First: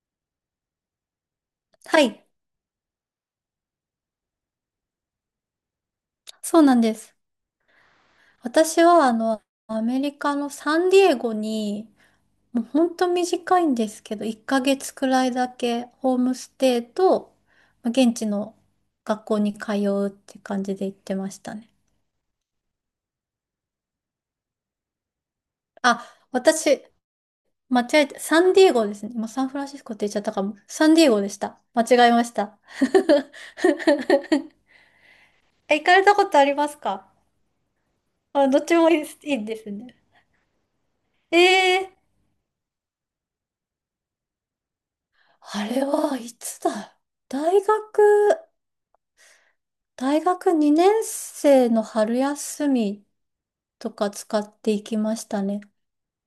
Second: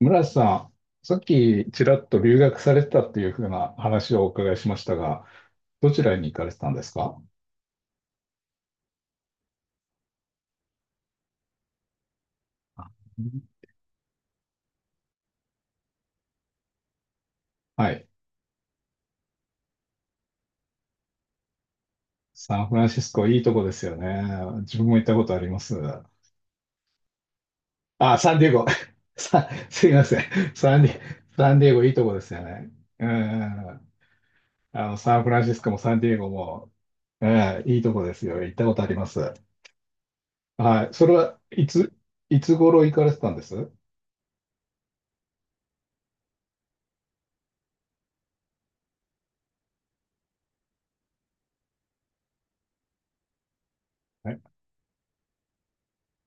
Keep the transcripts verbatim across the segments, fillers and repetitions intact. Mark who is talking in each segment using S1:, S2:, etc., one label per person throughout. S1: 村瀬さん、さっきちら
S2: は
S1: っと
S2: い、
S1: 留学されてたっていうふうな話をお伺いしましたが、どちらに行かれて
S2: そう
S1: たん
S2: なん
S1: です
S2: です。
S1: か？
S2: 私はあのアメリカのサンディエゴに、もうほんと短いんですけどいっかげつくらいだけホームステイと、まあ
S1: はい。
S2: 現地の学校に通うって感じで行ってましたね。
S1: サンフランシスコ、いいとこですよね。自分も行ったことあります。
S2: あ、私間違え
S1: あ、
S2: て、
S1: サン
S2: サ
S1: ディエ
S2: ンディ
S1: ゴ。
S2: エゴですね。今サ
S1: さ、
S2: ンフランシス
S1: すい
S2: コっ
S1: ま
S2: て言っちゃ
S1: せ
S2: っ
S1: ん。
S2: たかも。
S1: サン
S2: サ
S1: デ
S2: ン
S1: ィ、
S2: ディエゴでし
S1: サン
S2: た。
S1: ディエ
S2: 間
S1: ゴいいと
S2: 違え
S1: こで
S2: まし
S1: すよ
S2: た。
S1: ね。うん。あの、サンフランシスコ
S2: え、
S1: も
S2: 行
S1: サ
S2: か
S1: ン
S2: れ
S1: ディ
S2: た
S1: エ
S2: こ
S1: ゴ
S2: とありま
S1: も、
S2: すか？
S1: うん、いいとこですよ。
S2: あ、
S1: 行っ
S2: ど
S1: た
S2: っ
S1: こ
S2: ち
S1: とあ
S2: も
S1: り
S2: い
S1: ま
S2: い、
S1: す。
S2: いいですね。
S1: はい。それはい
S2: えー
S1: つ、いつ頃行かれてたんです？
S2: あれはいつだ。大学、大学にねん生の春休みとか
S1: は
S2: 使
S1: い。
S2: っていきましたね。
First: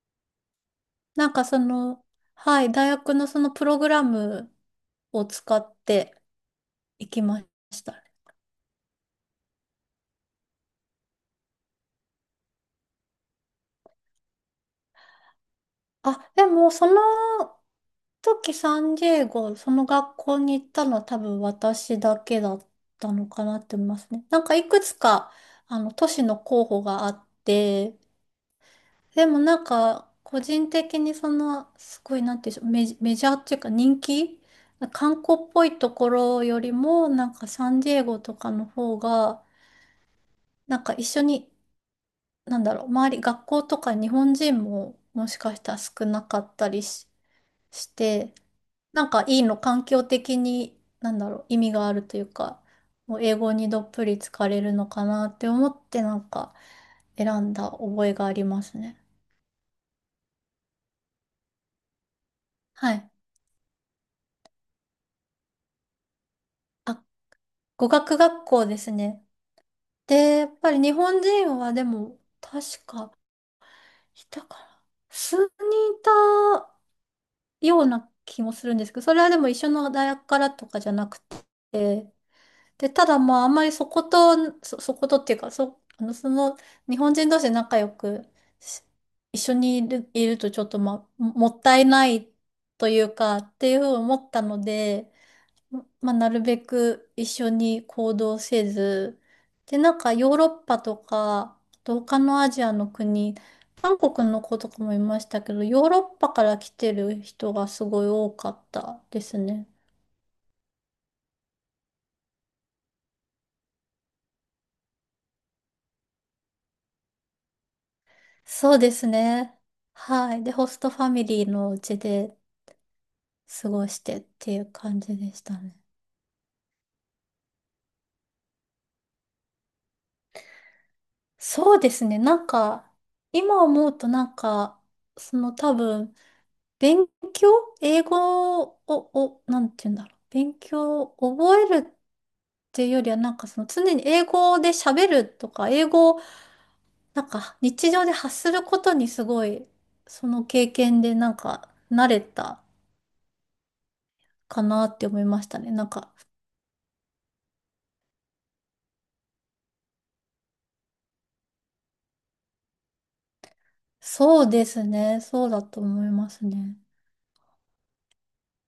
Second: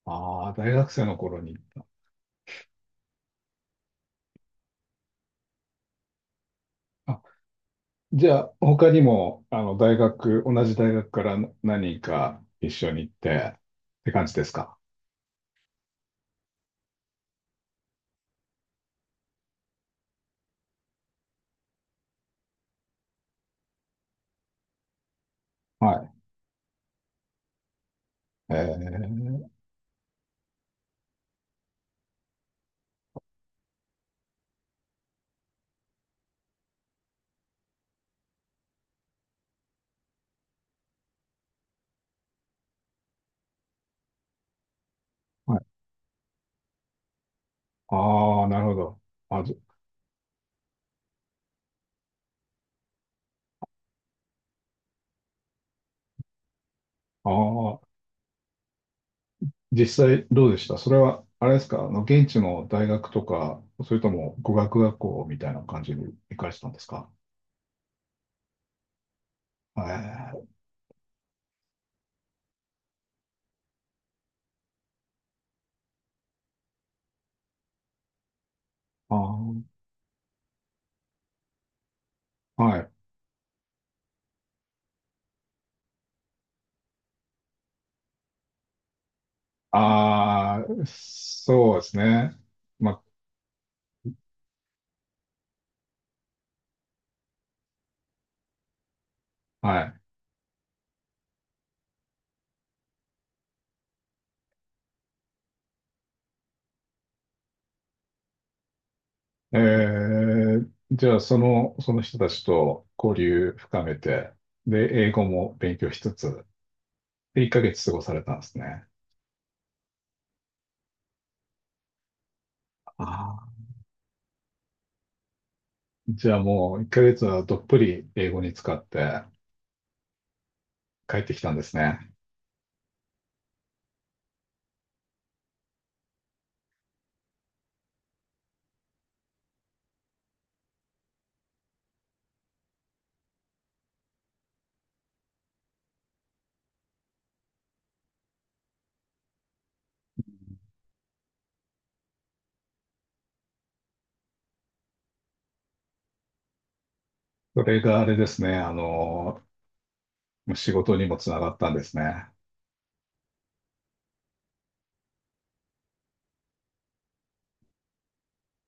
S1: ああ、大学生の
S2: なん
S1: 頃
S2: か
S1: に
S2: そ
S1: 行った。
S2: の、はい、大学のそのプログラムを使ってい
S1: あ、
S2: きましたね。
S1: じゃあ、他にも、あの、大学、同じ大学から何人か一緒に行って、って感じですか？
S2: あ、でもその時サンディエゴ、その学校に行ったのは多分私だけだったのかなって思いますね。なんかいくつか、あの、都
S1: は
S2: 市の候補があって、
S1: い。え
S2: でも
S1: ー、
S2: なんか、個人的にその、すごいなんていうんでしょう、メジ、メジャーっていうか、人気観光っぽいところよりも、なんかサンディエゴとかの方が、なんか一緒に、なんだろう、周り、学校とか日本人ももしか
S1: は
S2: し
S1: い。
S2: たら少なかったりし、して、
S1: ああ、なるほど。
S2: なんかいい
S1: あ、
S2: の、
S1: じ
S2: 環境的に、なんだろう、意味があるというか、もう英語にどっぷり浸かれるのかなって思って、なんか選
S1: あ
S2: んだ
S1: あ、
S2: 覚えがありますね。
S1: 実際どうでしたそれは、あれですか、あの、現地の大
S2: は
S1: 学
S2: い。
S1: とか、それとも語学学校みたいな感じに行かれてたんです
S2: あ、
S1: か？
S2: 語学学校ですね。
S1: え
S2: で、や
S1: ー、
S2: っぱり日本人はでも、確か、いたから、数人いたような気もするんですけど、そ
S1: あ
S2: れはでも一
S1: ー、
S2: 緒の大学からとかじゃなくて、
S1: は
S2: で、
S1: い。
S2: ただまあ、あんまりそこと、そ、そことっていうか、そ、あの、その、日本人同士で仲良くし、一緒にいる、いるとち
S1: あ
S2: ょっと、
S1: あ、
S2: まあ、ももっ
S1: そ
S2: た
S1: うで
S2: い
S1: す
S2: ない
S1: ね。
S2: とい
S1: ま、
S2: うか、っていうふうに思ったので、まあ、なるべく一緒に行動せず、で、なん
S1: は
S2: かヨーロッパとか、あと他のアジアの国、韓国の子とかもいましたけど、ヨーロッパから来てる人がすごい多かったです
S1: い。え
S2: ね。
S1: ー、じゃあ、その、その人たちと交流深めて、で、英語も勉強しつつ、で、いっかげつ過ごされたんです
S2: そう
S1: ね。
S2: ですね。はい。で、ホストファミリーのうちで
S1: ああ、
S2: 過ごしてっていう感じでしたね。
S1: じゃあもういっかげつはどっぷり英語に使って帰ってきたんです
S2: そうで
S1: ね。
S2: すね。なんか、今思うとなんか、その多分、勉強英語を、を、なんて言うんだろう。勉強を覚えるっていうよりは、なんかその常に英語で喋るとか、英語をなんか日常で発することにすごい、その経験でなんか慣れたかなって思いましたね。なんか、
S1: それがあれですね、あの、仕事にもつながったんですね。
S2: そうですね。そうだと思いますね。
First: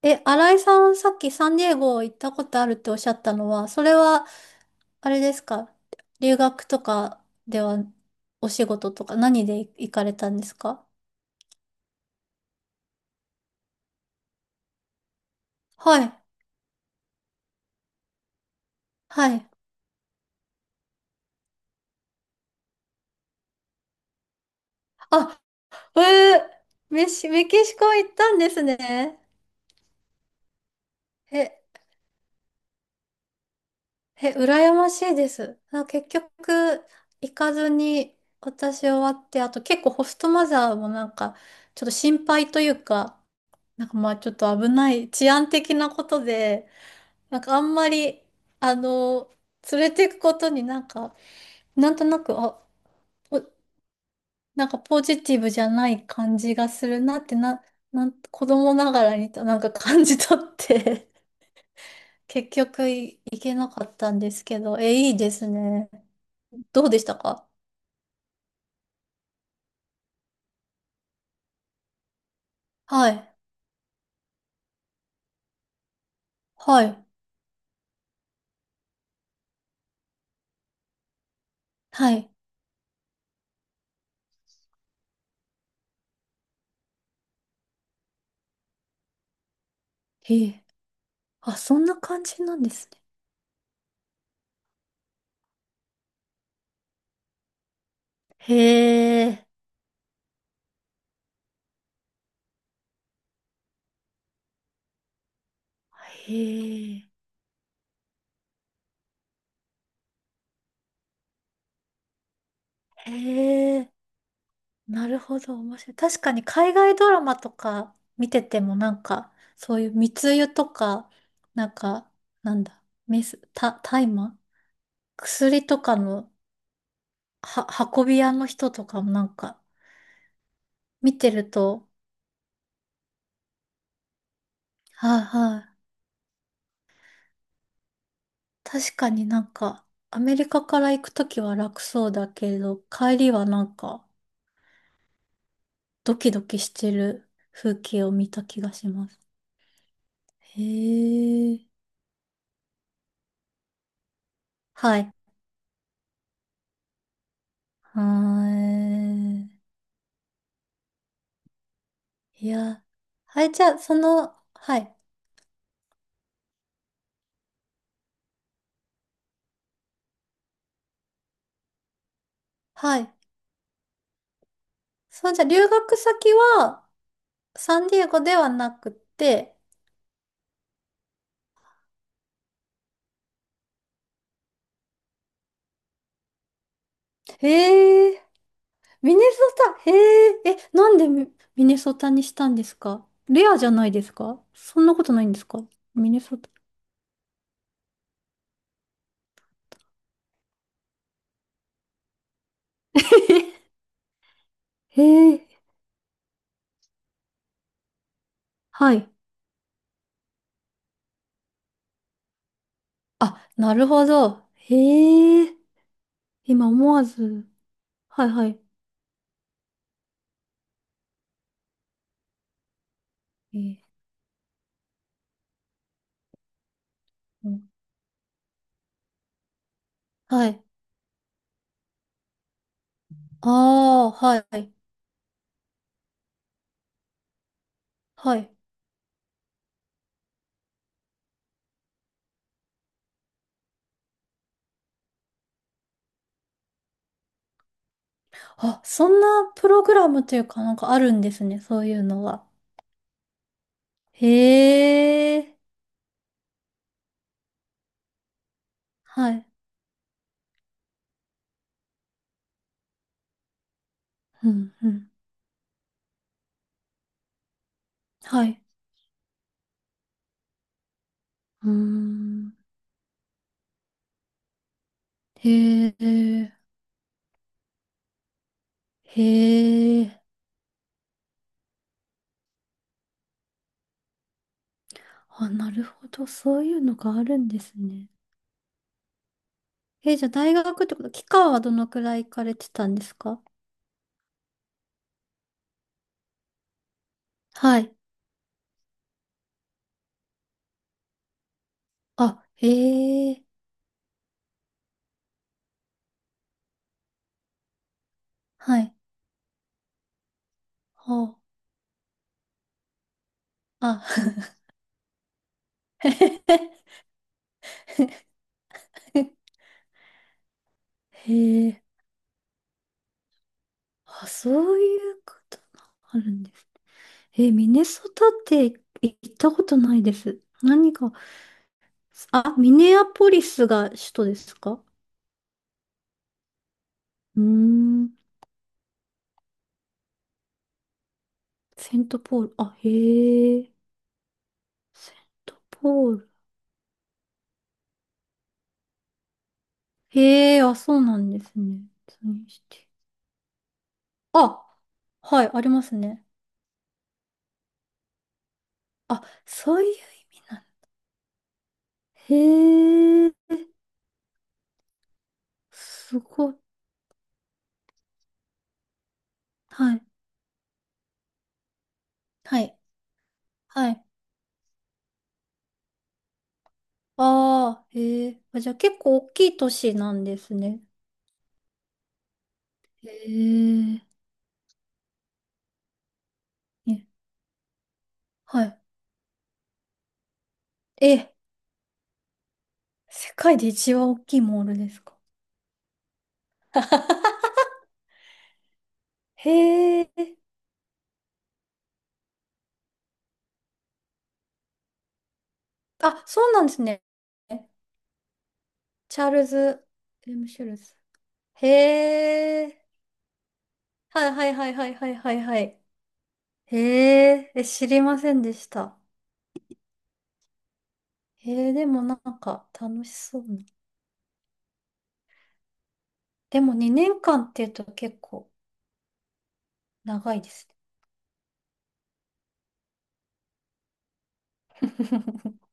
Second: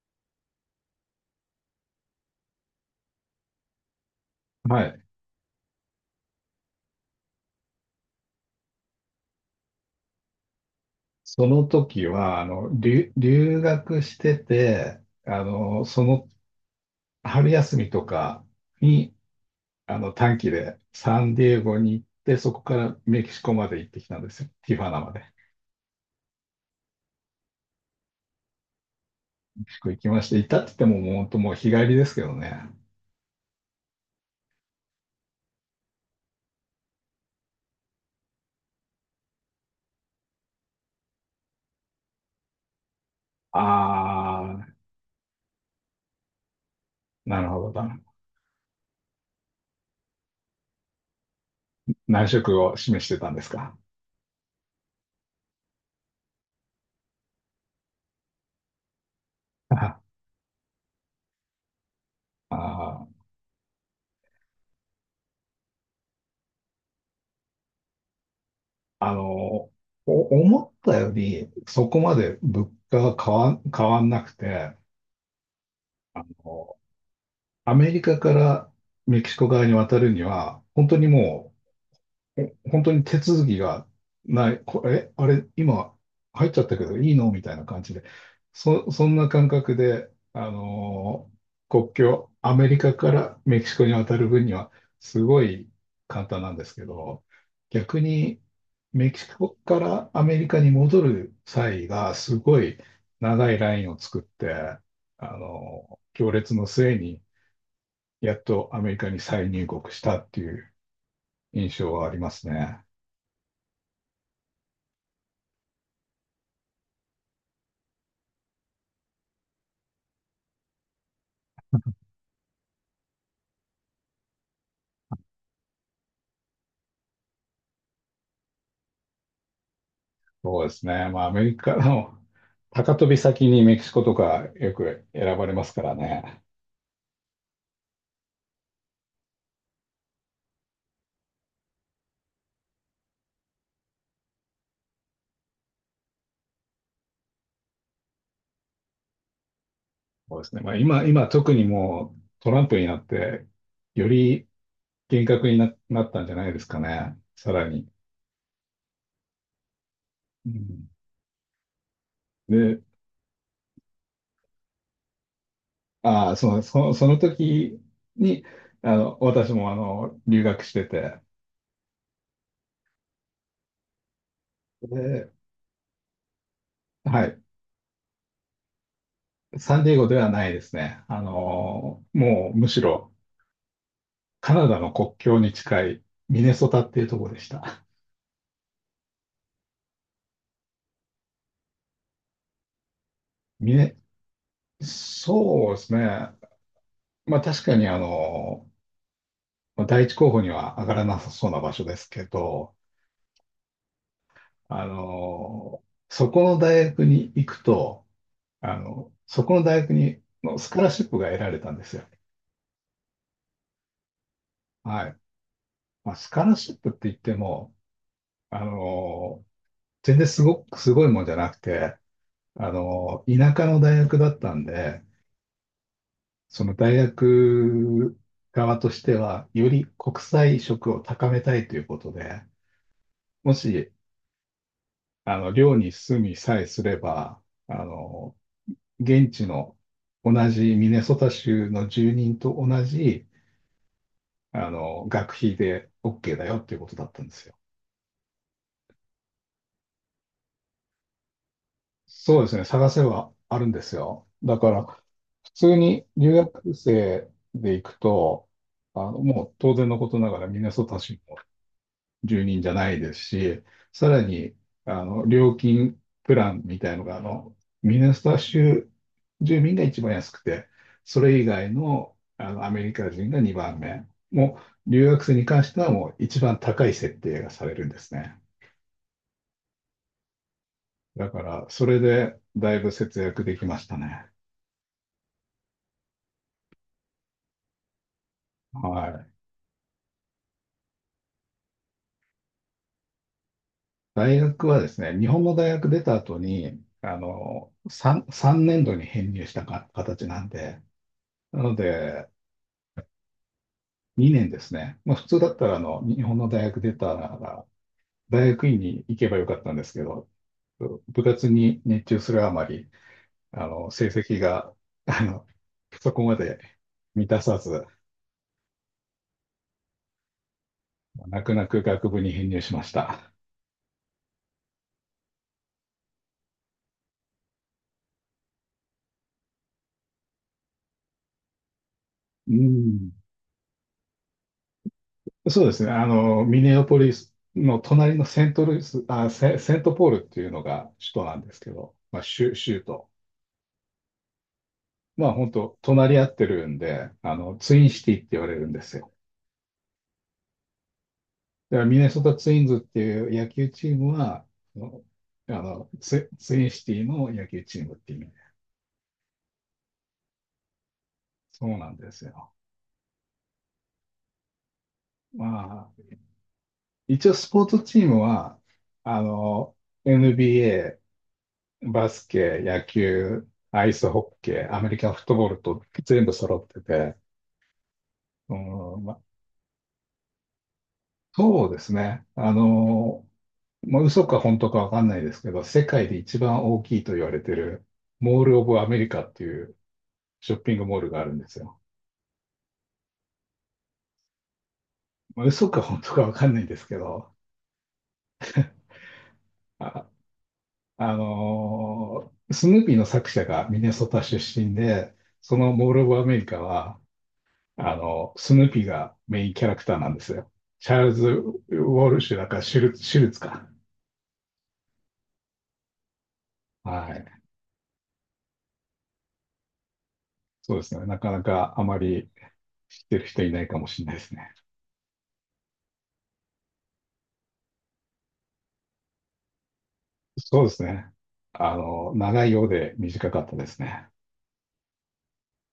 S2: え、新井さん、さっきサンディエゴ行ったことあるっておっしゃったのは、それは
S1: はい。
S2: あれですか？留学とかでは、お仕事とか何で行かれたんですか？
S1: その時は、あの、留、留学してて、あの、
S2: は
S1: そ
S2: い。
S1: の春休みとかに、
S2: はい。
S1: あの、短期でサンディエゴに行って、そこからメキシコまで行ってきたんですよ。ティファナまで。
S2: あ、えー、メシ、メキシコ行ったんですね。
S1: メキシコ行きまして、行ったって言っても、もう本当
S2: え、
S1: もう日帰りですけどね。
S2: え、羨ましいです。あ、結局、行かずに私終わって、あと結構ホストマザーもなんか、ちょっと心配というか、なんかまあちょっ
S1: あ
S2: と危
S1: あ、
S2: ない、治安的なことで、なん
S1: なる
S2: かあ
S1: ほど
S2: んま
S1: だ。
S2: り、あの、連れていくことになんか、なんとな
S1: 難
S2: く、
S1: 色
S2: あ、
S1: を示してたんで
S2: お
S1: すか。
S2: なんかポジティブじゃない感じがするなって、な、なん、子供ながらにとなんか感
S1: あ
S2: じ取って、 結局、
S1: あ。
S2: い、いけなかったんですけど、え、いいですね。どうでしたか？
S1: あの、お思ったより、そこまで物価
S2: は
S1: が変
S2: い。
S1: わん、変わんなくて、あの、
S2: はい。
S1: アメリカからメキシコ側に渡るには、本当にも
S2: はい。
S1: え本当に手続きがない、これ、えあれ、今入っちゃったけどいいのみたいな感じで、そ、そんな感覚で、
S2: へ
S1: あ
S2: え。
S1: のー
S2: あ、そん
S1: 国
S2: な感
S1: 境、
S2: じ
S1: ア
S2: なん
S1: メ
S2: で
S1: リ
S2: す
S1: カ
S2: ね。
S1: からメキシコに渡る分にはすごい簡単なんですけど、逆にメキ
S2: へ
S1: シ
S2: え。
S1: コからアメリカに戻る際がすごい長いラインを作って、あのー行
S2: へ
S1: 列の末
S2: え。
S1: にやっとアメリカに再入国したっていう印象はありますね。
S2: へえ。なるほど、面白い。確かに海外ドラマとか見ててもなんか、そういう密輸とか、なんか、なんだ、メス、た、大麻薬とかのは、運び屋の人とかもなんか、
S1: そうですね。
S2: 見
S1: まあ、
S2: て
S1: アメ
S2: る
S1: リカ
S2: と、
S1: の高飛び先にメキシコとかよく
S2: はい
S1: 選ばれ
S2: は
S1: ます
S2: い。
S1: からね。
S2: 確かになんか、アメリカから行くときは楽そうだけれど、帰りはなんか、ドキドキしてる風景を見た気がします。
S1: そうです
S2: へ
S1: ね。まあ、今、今特
S2: え。
S1: にもうトランプになって、より
S2: はい。
S1: 厳格にな、なったんじゃないですかね。さらに。
S2: はーい。
S1: うん、
S2: い
S1: で、
S2: や、はい、じゃあ、その、はい、
S1: ああ、その、その、その時に、あの、私もあの、留学してて、
S2: はい。そ
S1: で、
S2: う、じゃあ、留学先は、
S1: はい。
S2: サンディエゴではなくて、
S1: サンディエゴではないですね。あの、もうむしろカナダの国境に近いミネソタっていうところ
S2: え
S1: でした。
S2: ー、ミ、ネソタ、へえ、え、なんでミ、ミネソタにしたんですか？レアじゃ
S1: ミ
S2: ない
S1: ネ、
S2: ですか？そんなことないんですか？
S1: そうです
S2: ミネ
S1: ね。
S2: ソタ。
S1: まあ確かにあの、まあ第一候補には上がらなさそうな場所ですけど、あ
S2: へえ、
S1: の、そこの大学に行くと、あ
S2: はい。
S1: の、そこの大学にのスカラシップが得られたんですよ。
S2: あ、なるほど。
S1: はい。
S2: へえ、
S1: まあ、スカラ
S2: 今
S1: シップっ
S2: 思わ
S1: て言って
S2: ず、
S1: も、
S2: はいは
S1: あ
S2: い。
S1: の、全然すごく、すごいもんじゃなくて、あの、田
S2: え
S1: 舎の
S2: ー
S1: 大学だったんで、その大
S2: うん、
S1: 学側としては、より国
S2: は
S1: 際
S2: い。
S1: 色を高めたいということで、
S2: あ
S1: もし、
S2: あ、はい、
S1: あの、寮に住みさえすれば、あの、
S2: はい。
S1: 現地の同じミネソタ州の住人と同じ、あの、学費で OK だよっていうことだったんですよ。
S2: あ、そんなプログラムというかなんかあるんですね、そういうの
S1: そう
S2: は。
S1: ですね、探せばあるんですよ。だか
S2: へ
S1: ら、普
S2: え、
S1: 通に留学生で行くと、あの、
S2: はい。
S1: もう当然のことながらミネソタ州住人じゃないですし、さら
S2: う
S1: に、
S2: ん、う
S1: あ
S2: ん。
S1: の、料金プランみたいのが、あの、ミネソタ
S2: はい。
S1: 州住民が一番安くて、それ以
S2: うー
S1: 外の、あ
S2: ん。
S1: の、アメリカ人がにばんめ。もう、留学生に関して
S2: へ
S1: はもう一
S2: え、
S1: 番高い設定がされるんですね。
S2: へえ。
S1: だから、それでだいぶ節約できましたね。
S2: あ、なるほど。そういうのがあるんですね。
S1: はい。
S2: え、じゃあ大学ってこと、期間はどのくらい行かれてたんですか？
S1: 大学はですね、日本の大学出た後に、あ
S2: はい。
S1: の、3、三年度に編入したか形なんで、なので、
S2: あ、へえ、
S1: にねんですね。まあ、普通だったら、あの、日本の大学出たなら、大学院
S2: はい。
S1: に行けばよかったんですけど、部
S2: ほう。
S1: 活に熱中するあまり、あの、
S2: あ、
S1: 成績が、あの、そ こまで満たさず、泣く
S2: へ
S1: 泣く
S2: え。
S1: 学部に編入しました。
S2: あ、そういうことがあるんですね。えーミネソタって行ったことないです。何か、
S1: う
S2: あ、ミネア
S1: ん。
S2: ポリスが首都ですか？
S1: そうですね。あの、ミネアポリス
S2: うー
S1: の
S2: ん、
S1: 隣のセントルイス、あ、セ、セントポールっていうのが首都なんですけど、
S2: セン
S1: ま
S2: ト
S1: あ、
S2: ポール。
S1: 州、
S2: あ、
S1: 州都。
S2: へえ、セン
S1: まあ、本
S2: ト
S1: 当
S2: ポ
S1: 隣
S2: ー
S1: り合
S2: ル。
S1: ってるんで、あの、ツインシティって言われるんですよ。
S2: へえ、あ、そうなんです
S1: だか
S2: ね。
S1: らミネソタ
S2: 次
S1: ツイ
S2: し
S1: ンズっ
S2: て。
S1: ていう野球チームは、
S2: あ、
S1: あの、
S2: は
S1: あ
S2: い、ありま
S1: の
S2: すね。
S1: ツ、ツインシティの野球チームっていう意味で。
S2: あ、そういう意味なんだ。
S1: そうなんです
S2: へ
S1: よ。
S2: え、
S1: まあ、
S2: すごい。
S1: 一応スポーツチームは、あの、
S2: はい、
S1: エヌビーエー、バスケ、
S2: はい、
S1: 野球、ア
S2: は
S1: イ
S2: い。
S1: スホッケー、アメリカンフットボールと全部揃ってて、
S2: ああ、へえ。
S1: う
S2: あ、じゃあ結
S1: ん、ま
S2: 構
S1: あ、
S2: 大きい都市なんですね。
S1: そうですね。あ
S2: へ
S1: の、ま
S2: え、
S1: あ、嘘か本当かわかんないですけど、世界で一番大
S2: え、
S1: きいと言われてる、モール・オ
S2: は
S1: ブ・
S2: い。
S1: アメリカっていうショッピングモールがあ
S2: え、
S1: るんですよ。
S2: 世界で一番大きいモールですか？
S1: まあ、嘘か本当かわかんないですけど、
S2: へ
S1: あ、
S2: え、
S1: あのースヌーピーの作者がミネソタ出身で、そのモール・オブ・
S2: あ、
S1: アメ
S2: そ
S1: リ
S2: う
S1: カ
S2: なんです
S1: は、
S2: ね。
S1: あの、スヌーピーが
S2: チャー
S1: メ
S2: ル
S1: インキャラク
S2: ズ・
S1: ターなんです
S2: エム・
S1: よ。
S2: シュル
S1: チャ
S2: ズ。
S1: ールズ・ウ
S2: へ
S1: ォルシュだからシ
S2: え、
S1: ュル、シュルツか。
S2: はいはいはいはいはいはいはい。へ
S1: はい。
S2: え、え、知りませんでした。
S1: そうですね。なかな
S2: へ
S1: か
S2: え、
S1: あ
S2: で
S1: ま
S2: もな
S1: り
S2: んか楽
S1: 知っ
S2: し
S1: てる
S2: そ
S1: 人
S2: う
S1: いな
S2: な。
S1: いかもしれないですね。
S2: でもにねんかんっていうと結構長いで
S1: そう
S2: す
S1: で
S2: ね。
S1: すね。あの、長いようで短かったですね。